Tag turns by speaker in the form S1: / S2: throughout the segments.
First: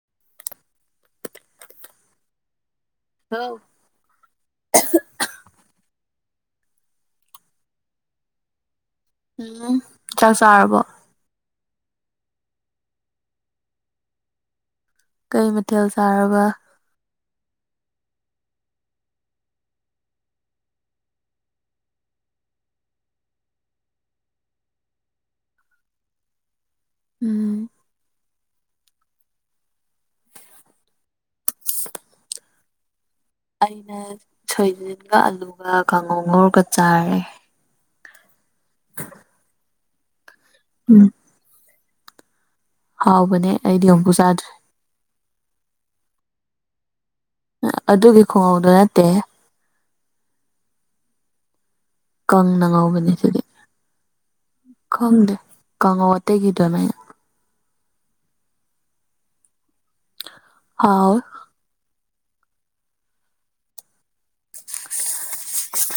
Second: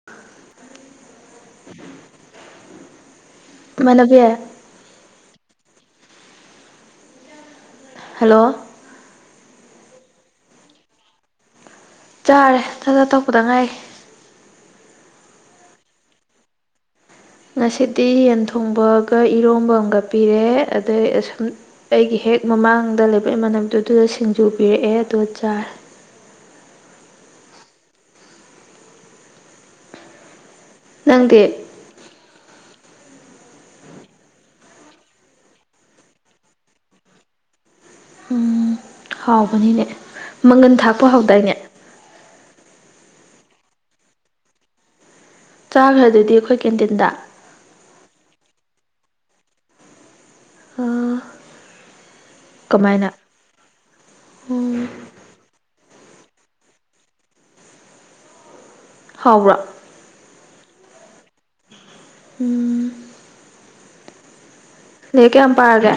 S1: ꯍꯥ
S2: ꯍꯥꯎ
S1: ꯃꯅ ꯀ ꯍꯜꯂꯣ
S2: ꯎꯝ ꯆꯥꯛ ꯆꯥꯔꯕꯣ
S1: ꯆꯥꯔꯦ ꯊꯗ ꯊꯛꯄꯗ ꯉꯥꯏ
S2: ꯀꯩ ꯃꯊꯦꯜ ꯆꯥꯔꯕ
S1: ꯉꯁꯤꯗꯤ ꯌꯦꯟ ꯊꯣꯡꯕꯒ ꯏꯔꯣꯝꯕ ꯑꯃꯒ ꯄꯤꯔꯦ ꯑꯗꯩꯨꯝ ꯑꯩꯒꯤ ꯍꯦꯛ ꯃꯃꯥꯡꯗ ꯂꯩꯕ ꯏꯃꯥꯟꯅꯅꯕꯗꯨ ꯑꯗꯨꯗ ꯁꯤꯡꯖꯨ ꯄꯤꯔꯛꯑꯦ ꯑꯗ ꯆꯥꯏ
S2: ꯎꯝ
S1: ꯅꯪꯗꯤ
S2: ꯑꯩꯅ ꯁꯣꯏꯖꯤꯟꯒ ꯑꯂꯨꯒ ꯀꯥꯡꯉꯣ ꯉꯧꯔꯒ ꯆꯥꯔꯦ
S1: ꯎꯝ ꯍꯥꯎꯕꯅꯤꯅꯦ ꯃꯪꯒꯟ
S2: ꯎꯝ
S1: ꯊꯥꯛꯄ ꯍꯥꯎꯗꯥꯏꯅꯦ
S2: ꯍꯥꯎꯕꯅꯦ ꯑꯩꯗꯤ ꯑꯃꯨꯛꯨ ꯆꯥꯗ꯭ꯔꯦ
S1: ꯆꯥꯈ꯭ꯔꯦ ꯑꯗꯨꯗꯤ ꯑꯩꯈꯣꯏ ꯀꯦꯟꯇꯤꯟꯗ
S2: ꯑꯗꯨꯒꯤ ꯈꯨꯡꯎꯧꯗꯨ ꯅꯠꯇꯦ
S1: ꯑꯥ
S2: ꯀꯪꯅ ꯉꯧꯕꯅꯦ ꯑꯗꯨꯗꯤ
S1: ꯎꯝ
S2: ꯀꯪꯗꯦ ꯀꯪꯉꯧ ꯑꯇꯩꯒꯤ ꯑꯗꯨꯃꯥꯏꯅ
S1: ꯍꯥꯎꯔꯥ
S2: ꯑꯥꯎ
S1: ꯎꯝ ꯅ ꯀꯦ ꯌꯥꯝ ꯄꯥꯔꯒꯦ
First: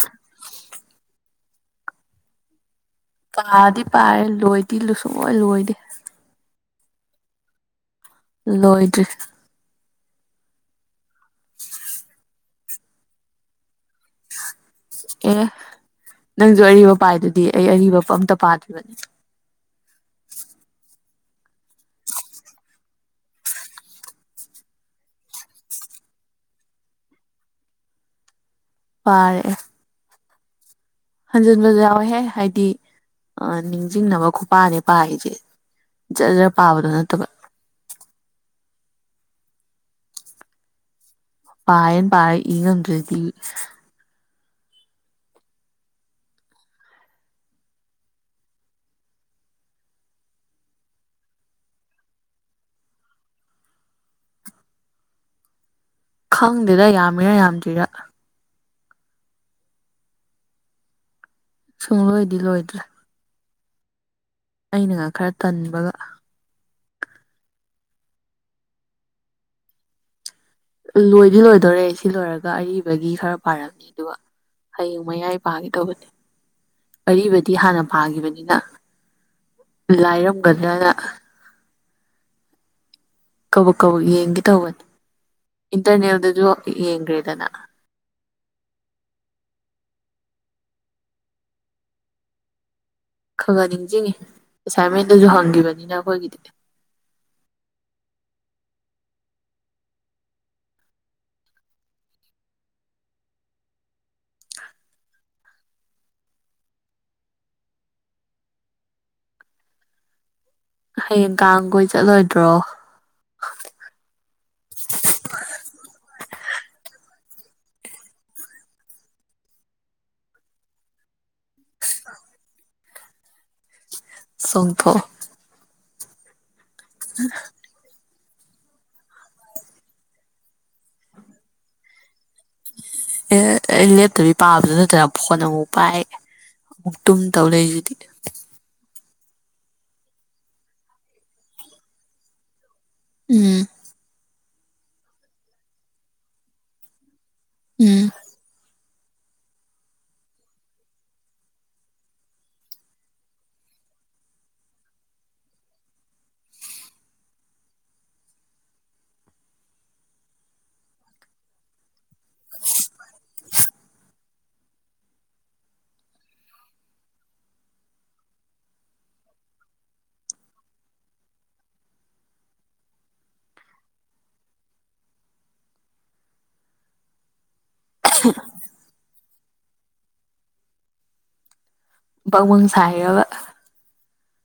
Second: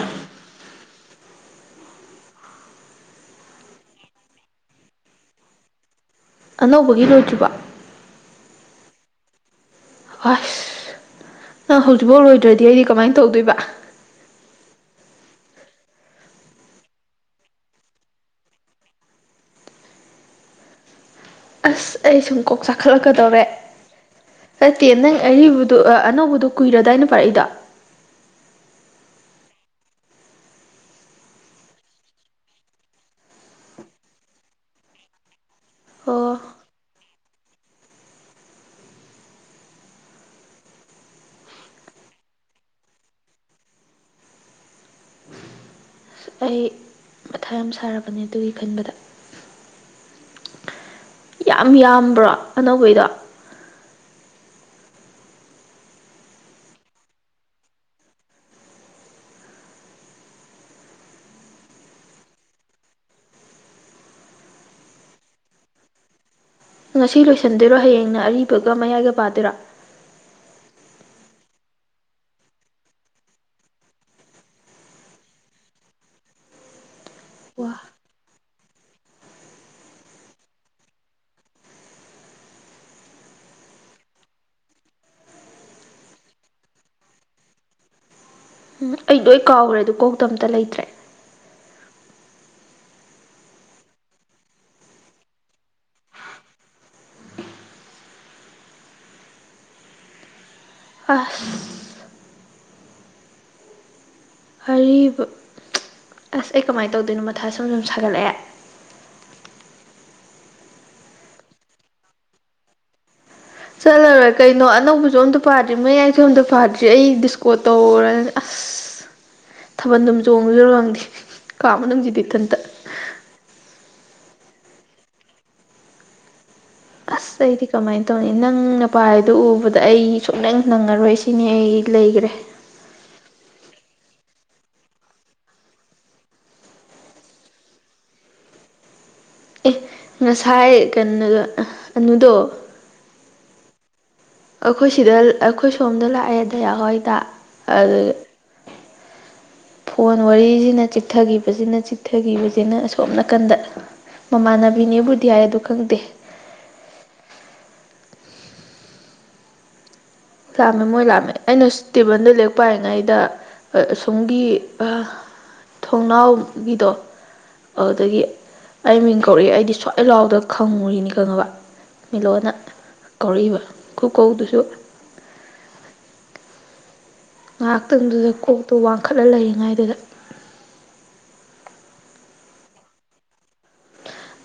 S2: ꯄꯥꯔꯗꯤ ꯄꯥꯔꯦ ꯂꯣꯏꯗꯤ ꯂꯨꯁꯨꯡꯑꯣꯣꯏ ꯂꯣꯏꯗꯦ
S1: ꯑꯅꯧꯕꯒꯤ ꯂꯣꯏꯗ꯭ꯔꯤꯕ
S2: ꯂꯣꯏꯗ꯭ꯔꯤ
S1: ꯑꯁ ꯅ ꯍꯧꯖꯤꯛꯐꯥꯎ ꯂꯣꯏꯗ꯭ꯔꯗꯤ ꯑꯩꯗꯤ ꯀꯃꯥꯏꯅ ꯇꯧꯗꯣꯏꯕ
S2: ꯑꯦ ꯅꯪꯁꯨ ꯑꯔꯤꯕ ꯄꯥꯏꯗꯨꯗꯤ ꯑꯩ ꯑꯔꯤꯕ ꯑꯝꯇ ꯄꯥꯗ꯭ꯔꯤꯕꯅꯦ
S1: ꯑꯁ ꯑꯩ ꯁꯨꯝ ꯀꯣꯛ ꯆꯥꯈꯠꯂꯛꯀꯗꯧꯔꯦ ꯅꯠꯇꯦ ꯅꯪ ꯑꯔꯤꯕꯗꯨꯣ ꯑꯅꯧꯕꯗꯨꯣ ꯀꯨꯏꯔꯗꯥꯏꯅ ꯄꯥꯔꯛꯏꯗꯣ
S2: ꯄꯥꯔꯛꯦ ꯍꯟꯖꯤꯟꯕꯁꯨ ꯌꯥꯎꯋꯦꯍꯦ ꯍꯥꯏꯗꯤ ꯅꯤꯡꯁꯤꯡꯅꯕ ꯈꯨꯄꯥꯅꯦ ꯄꯥꯔꯤꯁꯦ ꯖꯔ
S1: ꯑꯣ
S2: ꯖꯔ ꯄꯥꯕꯗꯣ ꯅꯠꯇꯕ ꯄꯥꯟ ꯄ ꯏ ꯉꯗꯤ
S1: ꯑꯩ ꯈ ꯌꯥꯝ ꯁꯥꯔꯛꯄꯅꯦ ꯑꯗꯨꯒꯤ ꯈꯟꯕꯗ ꯌꯥꯝ ꯌꯥꯝꯕ꯭ꯔꯣ ꯑꯅꯧꯕꯩꯗꯣ
S2: ꯈꯪꯗꯦꯗ ꯌꯥꯝꯃꯤꯔꯥ ꯌꯥꯝꯗ꯭ꯔꯤꯔꯥ ꯁꯨꯡꯂꯣꯏꯗꯤ ꯂꯣꯏꯗ꯭ꯔꯦ ꯑꯩꯅꯒ ꯈꯔ ꯇꯟꯕꯒ
S1: ꯉꯁꯤ ꯂꯣꯏꯁꯤꯟꯗꯣꯏꯔꯣ ꯍꯌꯦꯡꯅ ꯑꯔꯤꯕꯒ ꯃꯌꯥꯏꯒ ꯄꯥꯗꯣꯏꯔꯥ
S2: ꯂꯣꯏꯗꯤ ꯂꯣꯏꯗꯣꯔꯦ ꯁꯤ ꯂꯣꯏꯔꯒ ꯑꯔꯤꯕꯒꯤ ꯈꯔ ꯄꯥꯔꯝꯅꯤ ꯑꯗꯨꯒ ꯍꯌꯦꯡ ꯃꯌꯥꯏ ꯄꯥꯈꯤꯗꯧꯕꯅꯦ ꯑꯔꯤꯕꯗꯤ
S1: ꯋꯥ
S2: ꯍꯥꯟꯅ ꯄꯥꯈꯤꯕꯅꯤꯅ ꯂꯥꯏꯔꯝꯒꯗ꯭ꯔꯅ ꯀꯧꯕ ꯀꯧꯕ ꯌꯦꯡꯒꯦ ꯇꯧꯕꯅꯤ ꯏꯟꯇꯔꯅꯦꯜꯗꯁꯨ ꯌꯦꯡꯈ꯭ꯔꯦꯗꯅ
S1: ꯎꯝ ꯑꯩ ꯂꯣꯏ ꯀꯥꯎꯈ꯭ꯔꯦ ꯑꯗꯨ ꯀꯧꯇꯝꯇ ꯂꯩꯇ꯭ꯔꯦ
S2: ꯈꯪꯍꯟ ꯅꯤꯡꯁꯤꯡꯉꯤ ꯑꯦꯁꯥꯏꯟꯃꯦꯟꯗꯨꯁꯨ ꯍꯪꯈꯤꯕꯅꯤꯅ ꯑꯩꯈꯣꯏꯒꯤꯗꯤꯗꯤ
S1: ꯑꯁ ꯑ ꯑꯁ ꯑꯩ ꯀꯃꯥꯏꯅ ꯇꯧꯗꯣꯏꯅꯣ ꯃꯊꯥ ꯁꯣꯝ ꯁꯨꯝ ꯁꯥꯒꯠꯂꯛꯑꯦ
S2: ꯍꯌꯦꯡ ꯀꯥꯡꯈꯣꯏ ꯆꯠꯂꯣꯏꯗ꯭ꯔꯣ
S1: ꯆꯜꯂꯔꯣꯏ ꯀꯩꯅꯣ ꯑꯅꯧꯕꯁꯨ ꯑꯝꯇ ꯄꯥꯗ꯭ꯔꯤ ꯃꯌꯥꯏꯁꯨ ꯑꯝꯇ ꯄꯥꯗ꯭ꯔꯤ ꯑꯩ ꯗꯤꯁꯀꯣꯠ ꯇꯧꯔꯅꯤ ꯑꯁ ꯑꯁ ꯊꯥꯕꯜꯗꯨꯝ ꯆꯣꯡꯉꯨꯁꯨꯔꯣ ꯈꯪꯗꯦ ꯀꯥ ꯃꯅꯨꯡꯁꯤꯗꯤ ꯏꯊꯟꯇ
S2: ꯁꯨꯡꯄꯣ
S1: ꯁꯗꯤ ꯀꯃꯥꯏꯅ ꯇꯧꯅꯤ ꯅꯪ ꯅꯄꯥ ꯍꯥꯏꯗꯣ ꯎꯕꯗ ꯑꯩ ꯁꯨꯡ ꯅꯪ ꯅꯪꯉꯔꯣꯏ ꯁꯤꯅꯤ ꯑꯩ ꯂꯩꯈ꯭ꯔꯦ
S2: ꯑꯦ ꯑꯩ ꯂꯦꯞꯇꯕꯤ ꯄꯥꯕꯗꯨ ꯅꯠꯇꯅ ꯐꯣꯟ ꯑꯃꯨꯛ ꯄꯥꯏ ꯃꯛꯇꯨꯝ ꯇꯧ ꯂꯩꯖꯗꯤ
S1: ꯑꯦ ꯉꯁꯥꯏ ꯀꯩꯅꯣꯗꯣ ꯑꯅꯨꯗꯣ
S2: ꯎꯝ
S1: ꯑꯩꯈꯣꯏ ꯁꯤꯗ ꯑꯩꯈꯣꯏ ꯁꯣꯝꯗ ꯂꯥꯛꯑꯦꯗ ꯍꯏꯗ ꯑꯗ
S2: ꯎꯝ
S1: ꯐꯣꯟ ꯋꯥꯔꯤꯁꯤꯅ ꯆꯤꯛꯊꯈꯤꯕꯁꯤꯅ ꯆꯤꯛꯊꯈꯤꯕꯁꯤꯅ ꯑꯁꯣꯝ ꯅꯥꯀꯟꯗ ꯃꯃꯥꯟꯅꯕꯤꯅꯦꯕꯨꯗꯤ ꯍꯥꯏꯏ ꯑꯗꯨ ꯈꯪꯗꯦ ꯂꯥꯝꯃꯦ ꯃꯣꯏ ꯂꯥꯑꯃꯦ ꯑꯩꯅ ꯏꯁꯇꯦꯕꯜꯗ ꯂꯦꯛ ꯄꯥꯏꯉꯩꯗ ꯑꯁꯣꯝꯒꯤ ꯊꯣꯡꯅꯥꯎꯒꯤꯗꯣ ꯑꯗꯨꯗꯒꯤ ꯑꯩ ꯃꯤꯡ ꯀꯧꯔꯛꯏꯦ ꯑꯩꯗꯤ ꯁ꯭ꯋꯥꯏ ꯂꯥꯎꯗ ꯈꯪꯉꯨꯔꯤꯅꯤ ꯈꯪꯉꯕ ꯃꯤꯂꯣꯟꯅ ꯀꯧꯔꯛꯏꯕ ꯈꯨꯀꯧꯗꯨꯁꯨ ꯉꯥꯏꯍꯥꯛꯇꯪꯗꯨꯗ ꯀꯣꯛꯇꯣ ꯋꯥꯡꯈꯠꯂ ꯂꯩꯔꯤꯉꯥꯏꯗꯨꯗ
S2: ꯄꯋꯪ ꯁꯥꯏꯔꯒ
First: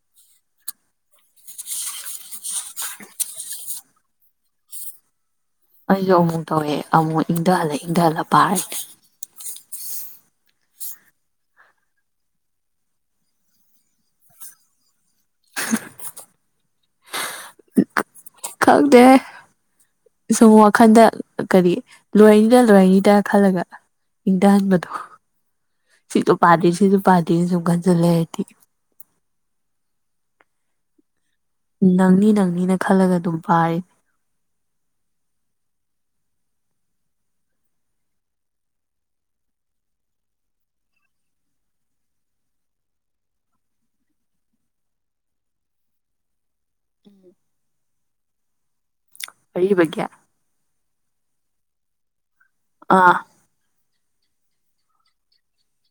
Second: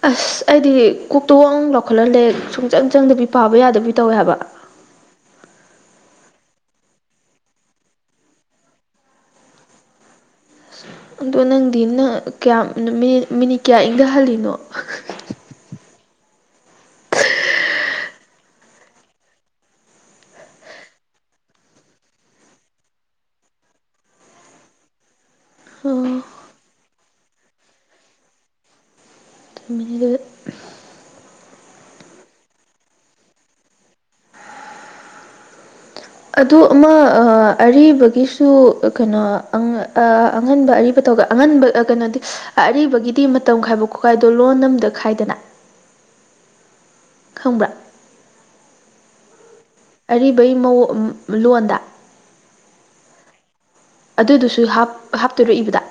S1: ꯑꯁ ꯑꯩꯗꯤ ꯀꯣꯛꯇꯣ ꯂꯧꯈꯠꯍꯜꯂꯦ ꯁꯨꯡꯆꯪ ꯆꯪꯗꯕꯤ ꯄꯥꯕ ꯌꯥꯗꯕꯤ ꯇꯧꯋꯦ ꯍꯥꯏꯕ
S2: ꯑꯩꯁꯨ ꯑꯃꯨꯛ ꯇꯧꯋꯦ ꯑꯃꯨꯛ ꯏꯪꯊꯍꯜꯂꯦ ꯏꯪꯊꯍꯜꯂ ꯄꯥꯔꯦ
S1: ꯑꯗꯣ ꯅꯪꯗꯤꯪ ꯀꯌꯥꯝ ꯃꯤ ꯃꯤꯅꯤꯠ ꯀꯌꯥ ꯏꯪꯊꯍꯜꯂꯤꯅꯣ
S2: ꯈꯪꯗ ꯁꯨꯝ ꯋꯥꯈꯟꯗ ꯀꯔꯤ ꯂꯣꯏꯔꯅꯤꯗ ꯂꯣꯏꯔꯅꯤꯗ ꯈꯜꯂꯒ ꯏꯪꯊꯍꯟꯕꯗꯣ
S1: ꯑꯣ
S2: ꯁꯤꯁꯨ ꯄꯥꯗꯦ ꯁꯤꯁꯨ ꯄꯥꯗꯦꯅ ꯁꯨꯝ ꯈꯟꯖꯤꯜꯂꯦ ꯍꯥꯏꯔꯗꯤ
S1: ꯃꯤꯒꯤ
S2: ꯅꯪꯅꯤ ꯅꯪꯅꯤꯅ ꯈꯜꯂꯒ ꯑꯗꯨꯝ ꯄꯥꯔꯤ
S1: ꯑꯗꯨ ꯑꯃ ꯑꯔꯤꯕꯒꯤꯁꯨ ꯀꯩꯅꯣ ꯑꯉꯟꯕ ꯑꯔꯤꯕ ꯇ ꯑꯉꯟꯕ ꯀꯩꯅꯣꯗꯤ ꯑꯔꯤꯕꯒꯤꯗꯤ ꯃꯇꯝ ꯈꯥꯏꯕ ꯈꯣꯠꯈꯥꯏꯗꯣ ꯂꯣꯟ ꯑꯃꯝꯗ ꯈꯥꯏꯗꯅ [inaudible]
S2: ꯎꯝ
S1: ꯈꯪꯕ꯭ꯔꯥ
S2: ꯀꯕꯦ
S1: ꯑꯔꯤꯕꯩ ꯃꯑꯣꯡ ꯂꯣꯟꯗ
S2: ꯑꯥ
S1: ꯑꯗꯨꯗꯨꯁꯨ ꯍꯥꯞ ꯍꯥꯞꯇꯔꯛꯏꯕꯗ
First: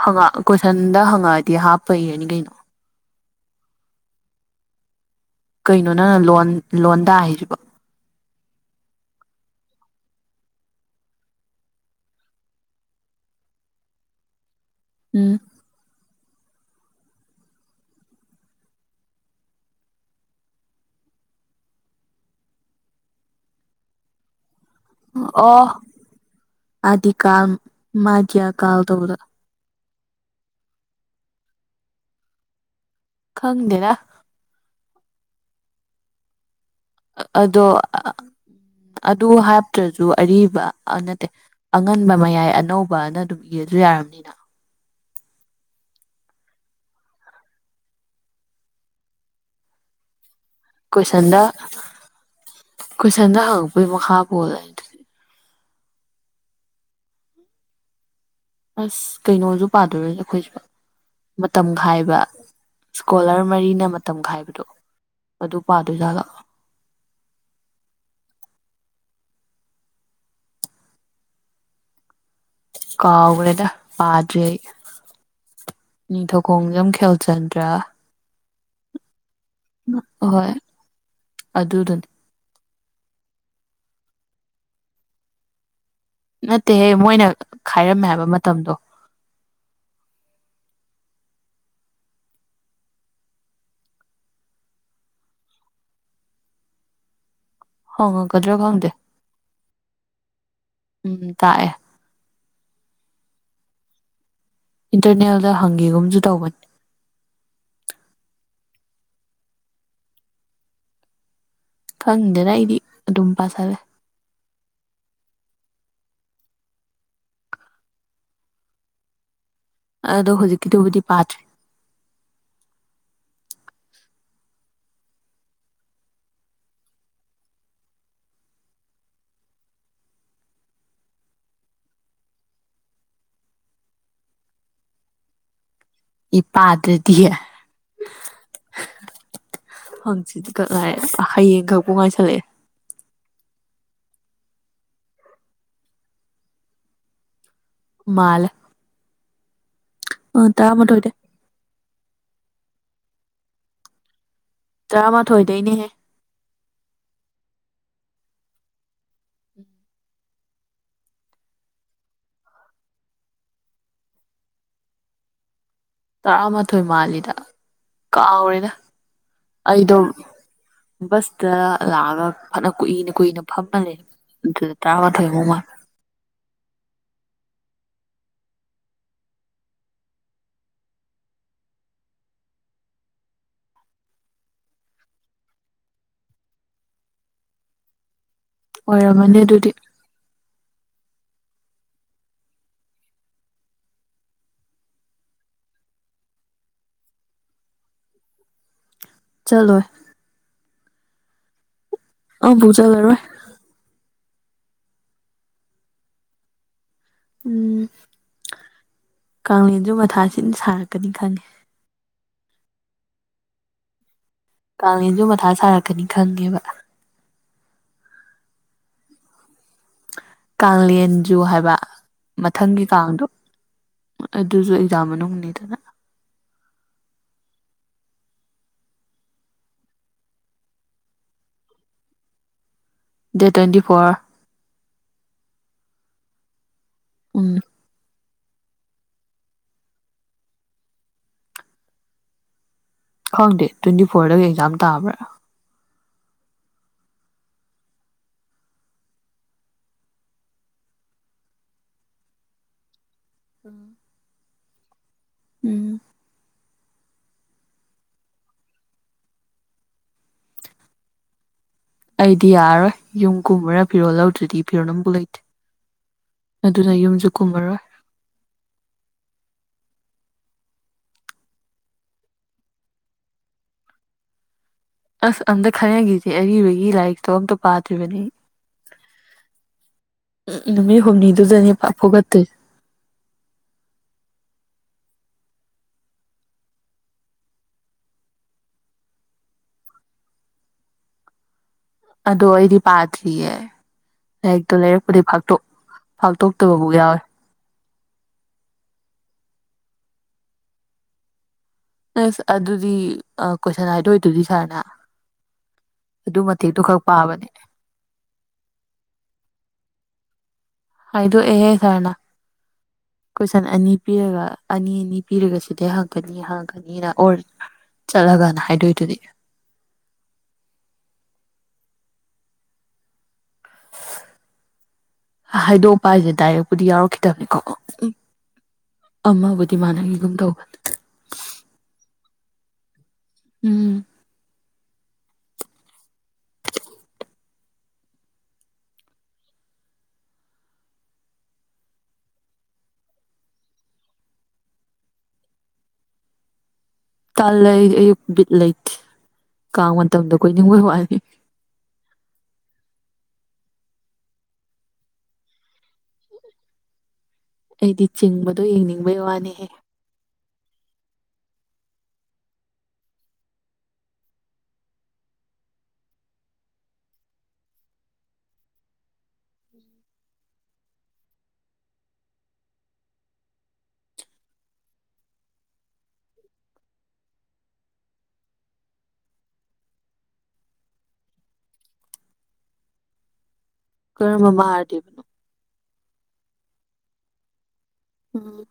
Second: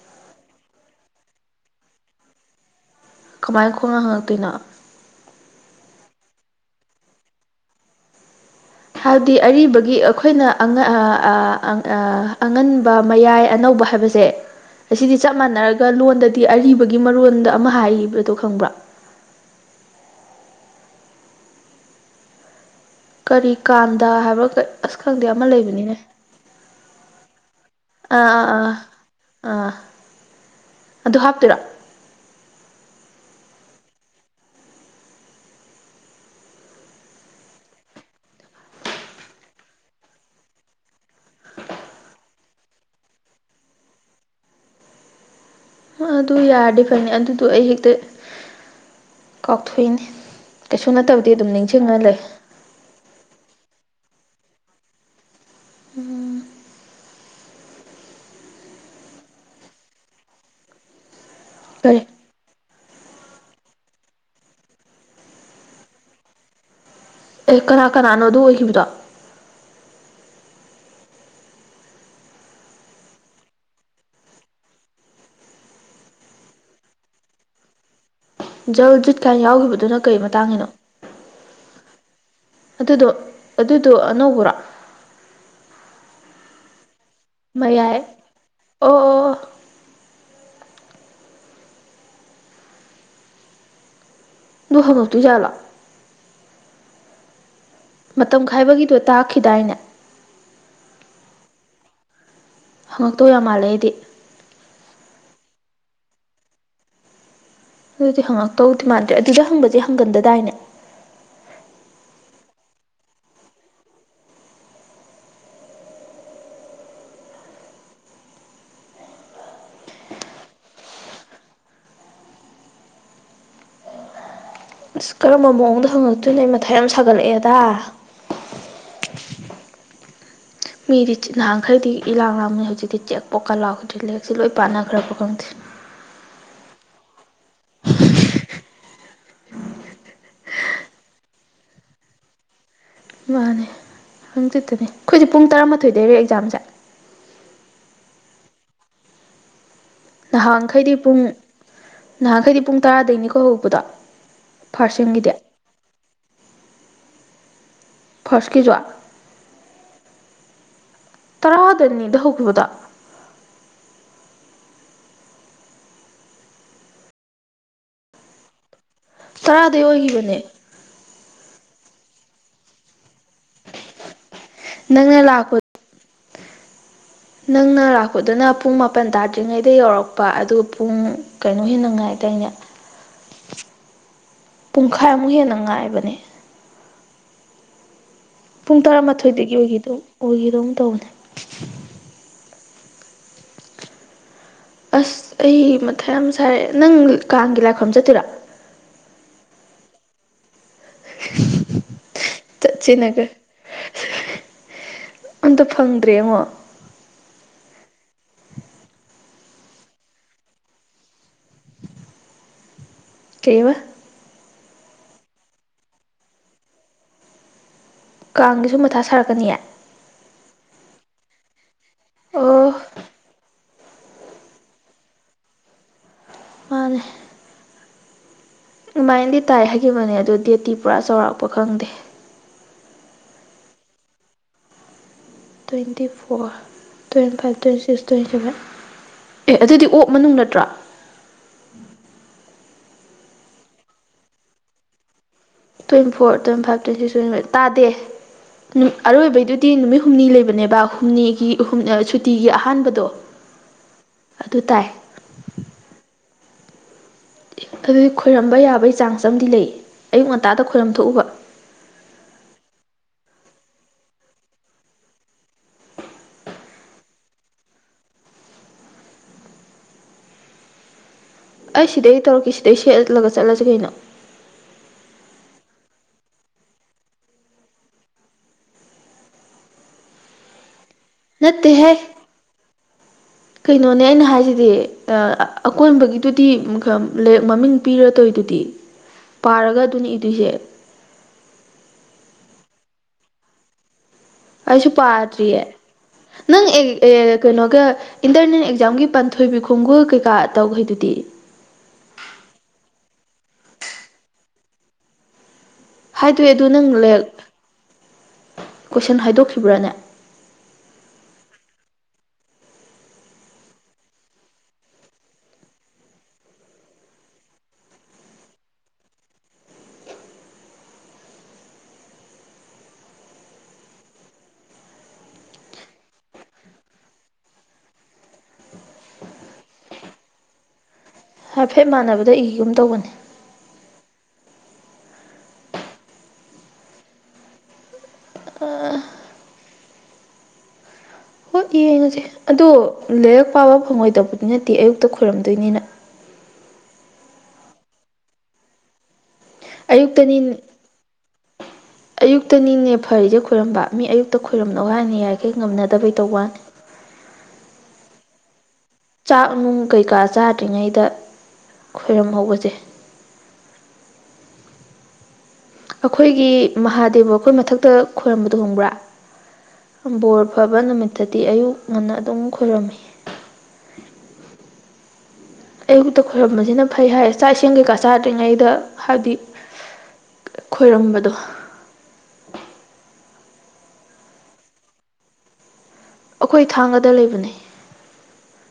S2: ꯍꯪꯛ ꯀꯣꯏꯁꯟꯗ ꯍꯪꯉꯛꯑꯗꯤ ꯍꯥꯞꯄ ꯏꯔꯅꯤ ꯀꯩꯅꯣ
S1: ꯀꯃꯥꯏꯅ ꯈꯣꯡꯅ ꯍꯪꯉꯛꯇꯣꯏꯅꯣ
S2: ꯀꯩꯅꯣ ꯅꯪ ꯂꯣꯟ ꯂꯣꯟ ꯇꯥ ꯍꯥꯏꯁꯤꯕꯣ
S1: ꯍꯥꯏꯕꯗꯤ ꯑꯔꯤꯕꯒꯤ ꯑꯩꯈꯣꯏꯅ ꯑꯉꯟꯕ ꯃꯌꯥꯏ ꯑꯅꯧꯕ ꯍꯥꯏꯕꯁꯦ ꯑꯁꯤꯗꯤ ꯆꯞ
S2: ꯎꯝ
S1: ꯃꯥꯟꯅꯔꯒ ꯂꯣꯟꯗꯗꯤ ꯑꯔꯤꯕꯒꯤ ꯃꯔꯣꯟꯗ ꯑꯃ ꯍꯥꯏꯔꯤꯕꯗꯣ ꯈꯪꯕ꯭ꯔꯥ ꯀꯔꯤ ꯀꯥꯟꯗ ꯍꯥꯏꯕꯒ ꯑꯁ ꯈꯪꯗꯦ ꯑꯃ
S2: ꯑꯣ
S1: ꯂꯩꯕꯅꯤꯅꯦ
S2: ꯑꯥꯗꯤꯀꯥꯜ
S1: ꯑꯥ ꯑꯥ
S2: ꯃꯥꯗꯤꯌꯥ
S1: ꯑꯥ
S2: ꯀꯥꯜ ꯇꯧꯕꯗꯣ
S1: ꯑꯥ ꯑꯗꯨ ꯍꯥꯞꯇꯣꯏꯔꯣ
S2: ꯈꯪꯗꯦꯔ ꯑꯗꯣ ꯑꯗꯨ ꯍꯥꯞꯇ꯭ꯔꯁꯨ ꯑꯔꯤꯕ ꯅꯠꯇꯦ ꯑꯉꯟꯕ ꯃꯌꯥꯏ ꯑꯅꯧꯕꯅ ꯑꯗꯨꯝ ꯏꯁꯨ ꯌꯥꯔꯕꯅꯤꯅ
S1: ꯑꯗꯨ ꯌꯥꯔꯗꯤ ꯐꯅꯤ ꯑꯗꯨꯗꯣ ꯑꯩ ꯍꯦꯛꯇ ꯀꯥꯎꯊꯣꯛꯏꯅꯤ
S2: ꯀꯣꯏꯁꯟꯗ ꯀꯣꯏꯁꯟꯗ ꯍꯪꯉꯛꯄꯒꯤ ꯃꯈꯥ ꯄꯣꯂ ꯑꯩꯅ
S1: ꯎꯝ
S2: ꯑꯁ ꯀꯩꯅꯣꯁꯨ ꯄꯥꯗꯣꯔꯁꯦ ꯑꯩꯈꯣꯏꯁꯨ ꯃꯇꯝ
S1: ꯀꯔꯤ
S2: ꯈꯥꯏꯕ ꯏꯁꯀꯣꯂꯔ ꯃꯔꯤꯅ ꯃꯇꯝ ꯈꯥꯏꯕꯗꯣ ꯑꯗꯨꯗꯨ ꯄꯥꯗꯣꯏꯖꯥꯠꯂꯣ
S1: ꯑꯦ ꯀꯅꯥ ꯀꯅꯥꯅꯣ ꯑꯗꯨ ꯑꯣꯏꯈꯤꯕꯗꯣ
S2: ꯀꯥꯎꯅ ꯄꯥꯖ ꯅꯤꯡꯊꯧ ꯈꯣꯡꯖꯝ ꯈꯦꯜꯆꯟꯗ꯭ꯔ
S1: ꯖꯜ ꯖꯤꯠ ꯀꯥꯏꯅ ꯌꯥꯎꯈꯤꯕꯗꯨꯅ ꯀꯩ ꯃꯇꯥꯡꯒꯤꯅꯣ
S2: ꯑꯗꯨꯗꯅꯤ
S1: ꯑꯗꯨꯗꯣ ꯑꯗꯨꯗꯣ ꯑꯅꯧꯕꯔꯣ
S2: ꯅꯠꯇꯦꯍꯦ ꯃꯣꯏꯅ
S1: ꯃꯌꯥꯏ
S2: ꯈꯥꯏꯔꯝꯃꯦ ꯍꯥꯏꯕ ꯃꯇꯝꯗꯣ
S1: ꯑꯣ ꯑꯣ ꯑꯣ ꯑꯗꯨꯣ ꯍꯪꯉꯂꯛꯇꯣꯏꯖꯥꯠꯂꯥ ꯃꯇꯝ
S2: ꯍꯪꯉꯛꯀꯗ꯭ꯔꯥ ꯈꯪꯗꯦ
S1: ꯈꯥꯏꯕꯒꯤꯗꯣ ꯇꯥꯛꯈꯤꯗꯥꯏꯅꯦ
S2: ꯎꯝ ꯇꯥꯛꯑꯦ
S1: ꯍꯪꯉꯛꯇꯧ ꯌꯥꯝ ꯃꯥꯜꯂꯦ ꯑꯩꯗꯤ
S2: ꯏꯟꯇꯔꯅꯦꯜꯗ ꯍꯪꯒꯦꯒꯨꯝꯁꯨ ꯇꯧꯕꯅꯤ
S1: ꯑꯗꯨꯗꯤ ꯍꯪꯉꯛꯇꯧꯗꯤ ꯃꯥꯟꯗ꯭ꯔꯦ ꯑꯗꯨꯗ ꯍꯪꯕꯁꯦ ꯍꯪꯒꯟꯗꯗꯥꯏꯅꯦ
S2: ꯈꯪꯗꯦꯅ ꯑꯩꯗꯤ ꯑꯗꯨꯝ ꯄꯥꯖꯔꯦ ꯑꯗꯣ ꯍꯧꯖꯤꯛꯀꯤꯗꯨꯕꯨꯗꯤ ꯄꯥꯗ꯭ꯔꯦ
S1: ꯑꯁ ꯀꯔꯝꯕ ꯃꯑꯣꯡꯗ ꯍꯪꯉꯛꯇꯣꯏꯅꯣ ꯑꯩ ꯃꯊꯥꯏ ꯌꯥꯝ ꯁꯥꯒꯠꯂꯛꯑꯦꯗ ꯃꯤꯗꯤ ꯅꯍꯥꯟ ꯈꯔꯗꯤ ꯏꯂꯥꯡ ꯂꯥꯡꯅꯤ ꯍꯧꯖꯤꯛꯇꯤ ꯆꯦꯛ ꯄꯣꯛꯀ ꯂꯥꯎ ꯂꯦꯛꯁꯦ ꯂꯣꯏ ꯄꯥꯟꯅꯈ꯭ꯔꯕ ꯈꯪꯗꯦ
S2: ꯏ ꯄꯥꯗꯗꯤꯌꯦ ꯍꯪꯆꯤꯗꯤ ꯀꯛ ꯂꯥꯛꯑꯦ ꯍꯌꯦꯡ ꯈꯛ ꯄ ꯉꯥꯏꯁꯜꯂꯛꯑꯦ
S1: ꯃꯥꯅꯦ ꯍꯪꯆꯤꯠꯇꯅꯦ ꯑꯩꯈꯣꯏꯁꯦ ꯄꯨꯡ ꯇꯔꯥꯃꯥꯊꯣꯏꯗꯩꯔ ꯑꯦꯛꯖꯥꯝꯁꯦ
S2: ꯃꯥꯜ
S1: ꯅꯍꯥꯟꯈꯩꯗꯤ
S2: ꯇꯔꯥꯃꯥꯊꯣꯏꯗꯩ
S1: ꯄꯨꯡ ꯅꯍꯥꯟꯈꯩꯗꯤ ꯄꯨꯡ ꯇꯔꯥꯗꯩꯅꯤꯀꯣ ꯍꯧꯕꯗ
S2: ꯇꯔꯥꯃꯥꯊꯣꯏꯗꯩꯅꯦꯍꯦ
S1: ꯐꯥꯔꯁꯀꯤꯖꯣ ꯇꯔꯥꯗꯅꯤꯗ ꯍꯧꯈꯤꯕꯗ
S2: ꯇꯔꯥꯃꯥꯊꯣꯏ ꯃꯥꯜꯂꯤꯗ ꯀꯥꯎꯎꯔꯦꯅ
S1: ꯇꯔꯥꯗꯩ
S2: ꯑꯩꯗꯣ
S1: ꯑꯣꯏꯈꯤꯕꯅꯦ
S2: ꯕꯁꯇ ꯂꯥꯛꯑꯒ ꯐꯅ ꯀꯨꯏꯅ ꯀꯨꯏꯅ ꯐꯝꯃ ꯂꯩ ꯑꯗꯨꯗ
S1: ꯅꯪꯅ
S2: ꯇꯔꯥꯃꯥꯊꯣꯏꯃꯨꯛ
S1: ꯂꯥꯛꯄ
S2: ꯃꯥꯦ
S1: ꯅꯪꯅ ꯂꯥꯛꯄꯗꯨꯅ ꯄꯨꯡ ꯃꯥꯄꯟ ꯇꯥꯗ꯭ꯔꯤꯉꯩꯗ ꯌꯧꯔꯛꯄ ꯑꯗꯨ ꯄꯨꯡ ꯀꯩꯅꯣ ꯍꯦꯟꯅ ꯉꯥꯏ ꯇꯣꯏꯅꯦ ꯄꯨꯡꯈꯥꯏꯃꯨꯛ ꯍꯦꯟꯅ ꯉꯥꯏꯕꯅꯦ ꯄꯨꯡ
S2: ꯑꯣꯏꯔꯝꯃꯅꯤ
S1: ꯇꯔꯥꯃꯥꯊꯣꯏꯗꯒꯤ
S2: ꯑꯗꯨꯗꯤ
S1: ꯑꯣꯏꯈꯤꯗ ꯑꯣꯏꯈꯤꯗꯧꯅ ꯇꯧꯅꯦ ꯑꯁ ꯑꯩ ꯃꯊ ꯌꯥꯝ ꯁꯥꯔꯛꯑꯦ ꯅꯪ ꯀꯥꯡꯒꯤ ꯂꯥꯏꯐꯝ ꯆꯠꯇꯣꯏꯔꯥ
S2: ꯆꯠꯂꯣꯏ ꯑꯃꯨꯛꯐꯥꯎ
S1: ꯆꯆ
S2: ꯆꯠꯂꯔꯣꯏ
S1: ꯅꯒꯔ ꯑꯝꯇ ꯐꯪꯗ꯭ꯔꯦ ꯌꯦꯉꯣ
S2: ꯎꯝ ꯀꯦꯟꯁꯨ ꯃꯊꯥ ꯁꯤꯅ ꯁꯥꯔꯛꯀꯅꯤ ꯈꯪꯉꯦ
S1: ꯀꯩꯕ
S2: ꯀꯦꯟꯁꯨ ꯃꯊꯥ ꯁꯥꯔꯛꯀꯅꯤ ꯈꯪꯉꯦꯕ
S1: ꯀꯥꯡꯒꯤꯁꯨ ꯃꯊꯥ ꯁꯥꯔꯛꯀꯅꯤꯌꯦ
S2: ꯀꯂꯦꯟ ꯖꯨ ꯍꯥꯏꯕ
S1: ꯑꯣ
S2: ꯃꯊꯪꯒꯤ ꯀꯥꯡꯗꯣ ꯑꯗꯨꯁꯨ ꯑꯦꯛꯖꯥꯝ ꯃꯅꯨꯡꯅꯤꯗꯅ
S1: ꯃꯥꯅꯦ ꯑꯗꯨꯃꯥꯏꯅꯗꯤ ꯇꯥꯏ ꯍꯥꯏꯈꯤꯕꯅꯦ ꯑꯗꯨꯣ ꯗꯦꯠꯇꯤ ꯄꯨꯔꯥ ꯆꯥꯎꯔꯥꯛꯄ ꯈꯪꯗꯦ
S2: date twenty four
S1: twenty four twenty five
S2: um
S1: twenty six twenty seven ꯑꯦ ꯑꯗꯨꯗꯤ ꯑꯣꯛ ꯃꯅꯨꯡ ꯅꯠꯇ꯭ꯔꯣ
S2: ꯈꯪꯗꯦ ꯇ꯭ꯋꯦꯟꯇꯤ ꯐꯣꯔꯗꯒꯤ ꯑꯦꯛꯖꯥꯝ ꯇꯥꯕ꯭ꯔꯥ
S1: twenty four twenty five twenty ꯇ꯭ꯋꯦꯟꯃꯤꯠ ꯇꯥꯦ ꯅꯨꯠ ꯑꯔꯣꯏꯕꯩꯗꯨꯗꯤ ꯅꯨꯃꯤꯠ ꯍꯨꯝꯅꯤ ꯂꯩꯕꯅꯦꯕ ꯍꯨꯝꯅꯤꯒꯤꯨꯝ ꯁꯨꯇꯤꯒꯤ ꯑꯍꯥꯟꯕꯗꯣ
S2: ꯎꯝ
S1: ꯑꯗꯨ ꯇꯥꯏ
S2: ꯎꯝ
S1: ꯑꯗꯨꯗꯤ ꯈꯣꯏꯔꯝꯕ ꯌꯥꯕꯒꯤ ꯆꯥꯡꯁ ꯑꯃꯗꯤ ꯂꯩ ꯑꯌꯨꯛ ꯉꯟꯇꯥꯗ ꯈꯣꯏꯔꯝ ꯊꯣꯛꯣꯛꯎꯕ
S2: ꯑꯩꯗꯤ ꯌꯥꯔꯔꯣꯏ ꯌꯨꯝ ꯀꯨꯝꯃꯨꯔꯒꯥ ꯐꯤꯔꯣꯜ ꯂꯧꯗ꯭ꯔꯗꯤ ꯐꯤꯔꯣꯜ ꯑꯃꯝꯐꯛ ꯂꯩꯇꯦ ꯑꯗꯨꯅ ꯌꯨꯝꯁꯨ ꯀꯨꯝꯃꯔꯣꯏ
S1: ꯑꯩ ꯁꯤꯗꯩ ꯇꯧꯔꯛꯀꯦ ꯁꯤꯗꯩ ꯁꯦꯠꯂꯒ ꯆꯠꯂꯁꯤ ꯀꯩꯅꯣ
S2: ꯑꯁ ꯑꯝꯇ ꯈꯟ ꯅꯥꯈꯤꯁꯦ ꯑꯔꯤꯕꯒꯤ ꯂꯥꯏꯔꯤꯛꯇꯣ ꯑꯝꯇ ꯄꯥꯗ꯭ꯔꯤꯕꯅꯤ
S1: ꯑ [inaudible]
S2: ꯎꯝ ꯅꯨꯃꯤꯠ ꯍꯨꯝꯅꯤꯗꯨꯗꯅꯤ ꯄ ꯐꯨꯒꯠꯇꯣꯏꯦ
S1: ꯀꯩꯅꯣꯅꯦ ꯑꯩꯅ ꯍꯥꯏꯁꯤꯗꯤ ꯑꯀꯣꯟꯕꯒꯤꯗꯨꯗꯤ ꯃꯃꯤꯡ ꯄꯤꯔꯗꯣꯏꯗꯨꯗꯤ ꯄꯥꯔꯒ ꯑꯗꯨꯅꯤ ꯏꯗꯣꯏꯁꯦ
S2: ꯑꯗꯣ ꯑꯩꯗꯤ ꯄꯥꯗ꯭ꯔꯤꯌꯦꯦ ꯂꯥꯏꯔꯤꯛꯇꯣ
S1: ꯑꯩꯁꯨ
S2: ꯂꯩꯔꯛꯄꯗꯤ ꯐꯥꯛꯇ
S1: ꯄꯥꯗ꯭ꯔꯤꯌꯦ ꯅꯪ
S2: ꯐꯥꯛꯇꯣꯛꯇꯕꯕꯨꯥꯎ ꯌꯥꯎꯋꯦ
S1: ꯀꯩꯅꯣꯒ ꯏꯟꯇꯔꯅꯦꯠ ꯑꯦꯛꯖꯥꯝꯒꯤ ꯄꯥꯟꯊꯣꯏꯕꯤ ꯈꯣꯡꯒꯨꯜ ꯀꯩꯀꯥ ꯇꯧꯈꯦꯗꯨꯗꯤ
S2: ꯑꯁ ꯑꯗꯨꯗꯤ ꯀꯣꯏꯁꯟ ꯍꯥꯏꯗꯣꯛ ꯑꯣꯏ ꯑꯗꯨꯗꯤ ꯁꯥꯔꯅ
S1: ꯍꯥꯏꯗꯣꯛꯑꯦ ꯑꯗꯨ
S2: ꯃꯇꯦꯛꯇꯨ
S1: ꯅꯪ
S2: ꯈꯛ ꯄꯥꯕꯅꯦ
S1: ꯀꯣꯏꯁꯟ ꯍꯥꯏꯗꯣꯛꯈꯤꯕ꯭ꯔꯥꯅꯦ
S2: ꯍꯥꯢꯗꯣꯛ ꯑꯦ ꯍꯦ ꯀꯣꯏꯁꯟ ꯑꯅꯤ ꯄꯤꯔꯒ ꯑꯅꯤ ꯑꯅꯤ ꯄꯤꯔꯒ ꯁꯤꯗꯩ ꯍꯪꯀꯅꯤ ꯍꯪꯀꯅꯤꯅ ꯑꯣꯔ ꯆꯠꯂꯒꯅ ꯍꯥꯏꯗꯣꯏꯗꯨꯗꯤ
S1: [inaudible]
S2: ꯍꯥꯏꯗꯣꯛꯄ ꯍꯥꯏꯁꯦ ꯗꯥꯏꯔꯦꯛꯄꯨꯗꯤ ꯌꯥꯎꯔꯛꯈꯤꯗꯕꯅꯤꯀꯣ ꯎꯝ ꯑꯃꯕꯨꯗꯤ ꯃꯥꯟꯅꯈꯤꯒꯨꯝ ꯇꯧꯕ
S1: ꯍꯥꯏꯐꯦꯠ ꯃꯥꯟꯅꯕꯗ ꯏꯒꯨꯝ ꯇꯧꯕꯅꯤ
S2: ꯎꯝ
S1: ꯍꯣꯏ ꯑꯗꯣ ꯂꯥꯏꯔꯤꯛ ꯄꯥꯕ ꯐꯪꯉꯣꯏꯗꯕꯗꯤ ꯅꯠꯇꯦ ꯑꯌꯨꯛꯇ ꯈꯣꯏꯔꯝꯗꯣꯏꯅꯤꯅ
S2: ꯀꯥꯜ ꯂꯩ ꯑꯌꯨꯛ ꯕꯤꯠ ꯂꯩꯇꯦ ꯀꯥꯡ ꯃꯇꯝꯗ
S1: ꯑꯌꯨꯛꯇꯅꯤ
S2: ꯀꯈꯣꯏ ꯅꯤꯡꯉꯣꯏ ꯋꯥꯠꯏ
S1: ꯑꯌꯨꯛꯇꯅꯤꯅꯦ ꯐꯔꯤꯁꯦ ꯈꯣꯏꯔꯝꯕ ꯃꯤ ꯑꯌꯨꯛꯇ ꯈꯣꯏꯔꯝꯂꯣ ꯍꯥꯏꯅ ꯌꯥꯏꯔꯤꯈꯩ ꯉꯝꯅꯗꯕꯩ ꯇꯧꯕꯅꯤ
S2: ꯑꯩꯗꯤ ꯆꯤꯡꯕꯗꯣ ꯌꯦꯡꯅꯤꯡꯕꯩ
S1: ꯆꯥꯛ
S2: ꯋꯥꯅꯤꯍꯦ
S1: ꯅꯨꯡ ꯀꯩꯀꯥ ꯆꯥꯗ꯭ꯔꯤꯉꯩꯗ ꯈꯣꯏꯔꯝꯍꯧꯕꯁꯦ ꯑꯩꯈꯣꯏꯒꯤ ꯃꯍꯥꯗꯦꯕ ꯑꯩꯈꯣꯏ ꯃꯊꯛꯇ ꯈꯣꯏꯔꯝꯕꯗꯨꯨ ꯈꯪꯕ꯭ꯔꯥ ꯕꯣꯔ ꯐꯕ ꯅꯨꯃꯤꯠꯇꯗꯤ ꯑꯌꯨꯛ ꯉꯟꯅ ꯑꯗꯨꯝ ꯈꯔꯝꯃꯤ ꯑꯌꯕꯨꯨꯛꯇ ꯈꯣꯏꯔꯝꯕꯁꯤꯅ ꯐꯩ ꯍꯥꯏ ꯆꯥꯛ ꯏꯁ ꯀꯩꯀꯥ ꯆꯥꯗ꯭ꯔꯤꯉꯩꯗ ꯍꯥꯏꯕꯗꯤ ꯈꯣꯏꯔꯝꯕꯗꯣ
S2: ꯀꯔꯝꯕꯥ ꯃꯍꯥꯗꯦꯕꯅꯣ
S1: ꯑꯩꯈꯣꯏ ꯊꯥꯡꯒꯗ ꯂꯩꯕꯅꯦ
S2: ꯎꯝ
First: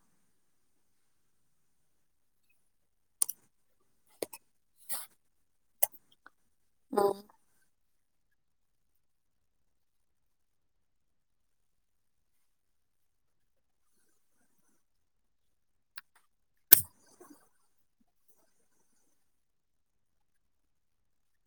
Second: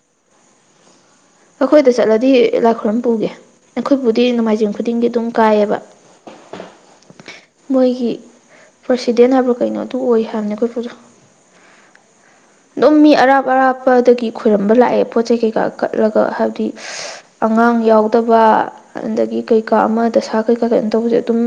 S1: ꯑꯩꯈꯣꯏꯗ ꯆꯠꯂꯗꯤ ꯂꯥꯏ ꯈꯨꯏꯔꯝꯕ ꯄꯨꯒꯦ ꯑꯩꯈꯣꯏꯕꯨꯗꯤ ꯅꯣꯡꯃꯥꯏꯖꯤꯡ ꯈꯨꯗꯤꯡꯒꯤ ꯑꯗꯨꯝ ꯀꯥꯏꯑꯕ
S2: ꯑꯣ
S1: ꯃꯣꯏꯒꯤ ꯄ꯭ꯔꯁꯤꯗꯦꯟ ꯍꯥꯏꯕ꯭ꯔꯥ ꯀꯩꯅꯣ ꯑꯗꯨ ꯑꯣꯏ ꯍꯥꯏꯕꯅꯦ ꯑꯩꯈꯣꯏ ꯄꯨꯗꯣ [inaudible] ꯑꯗꯨꯝ ꯃꯤ ꯑꯔꯥꯞ ꯑꯔꯥꯞꯄꯗꯒꯤ ꯈꯣꯏꯔꯝꯕ ꯂꯥꯛꯑꯦ ꯄꯣꯠ ꯆꯩ ꯀꯩꯀꯥ ꯀꯠꯂꯒ ꯍꯥꯏꯕꯗꯤ ꯑꯉꯥꯡ ꯌꯥꯎꯗꯕ ꯑꯗꯒꯤ ꯀꯩꯀꯥ ꯑꯃ ꯗꯁꯥ ꯀꯩꯀꯥ ꯀꯩꯅꯣ ꯇꯧꯕꯁꯦ ꯑꯗꯨꯝ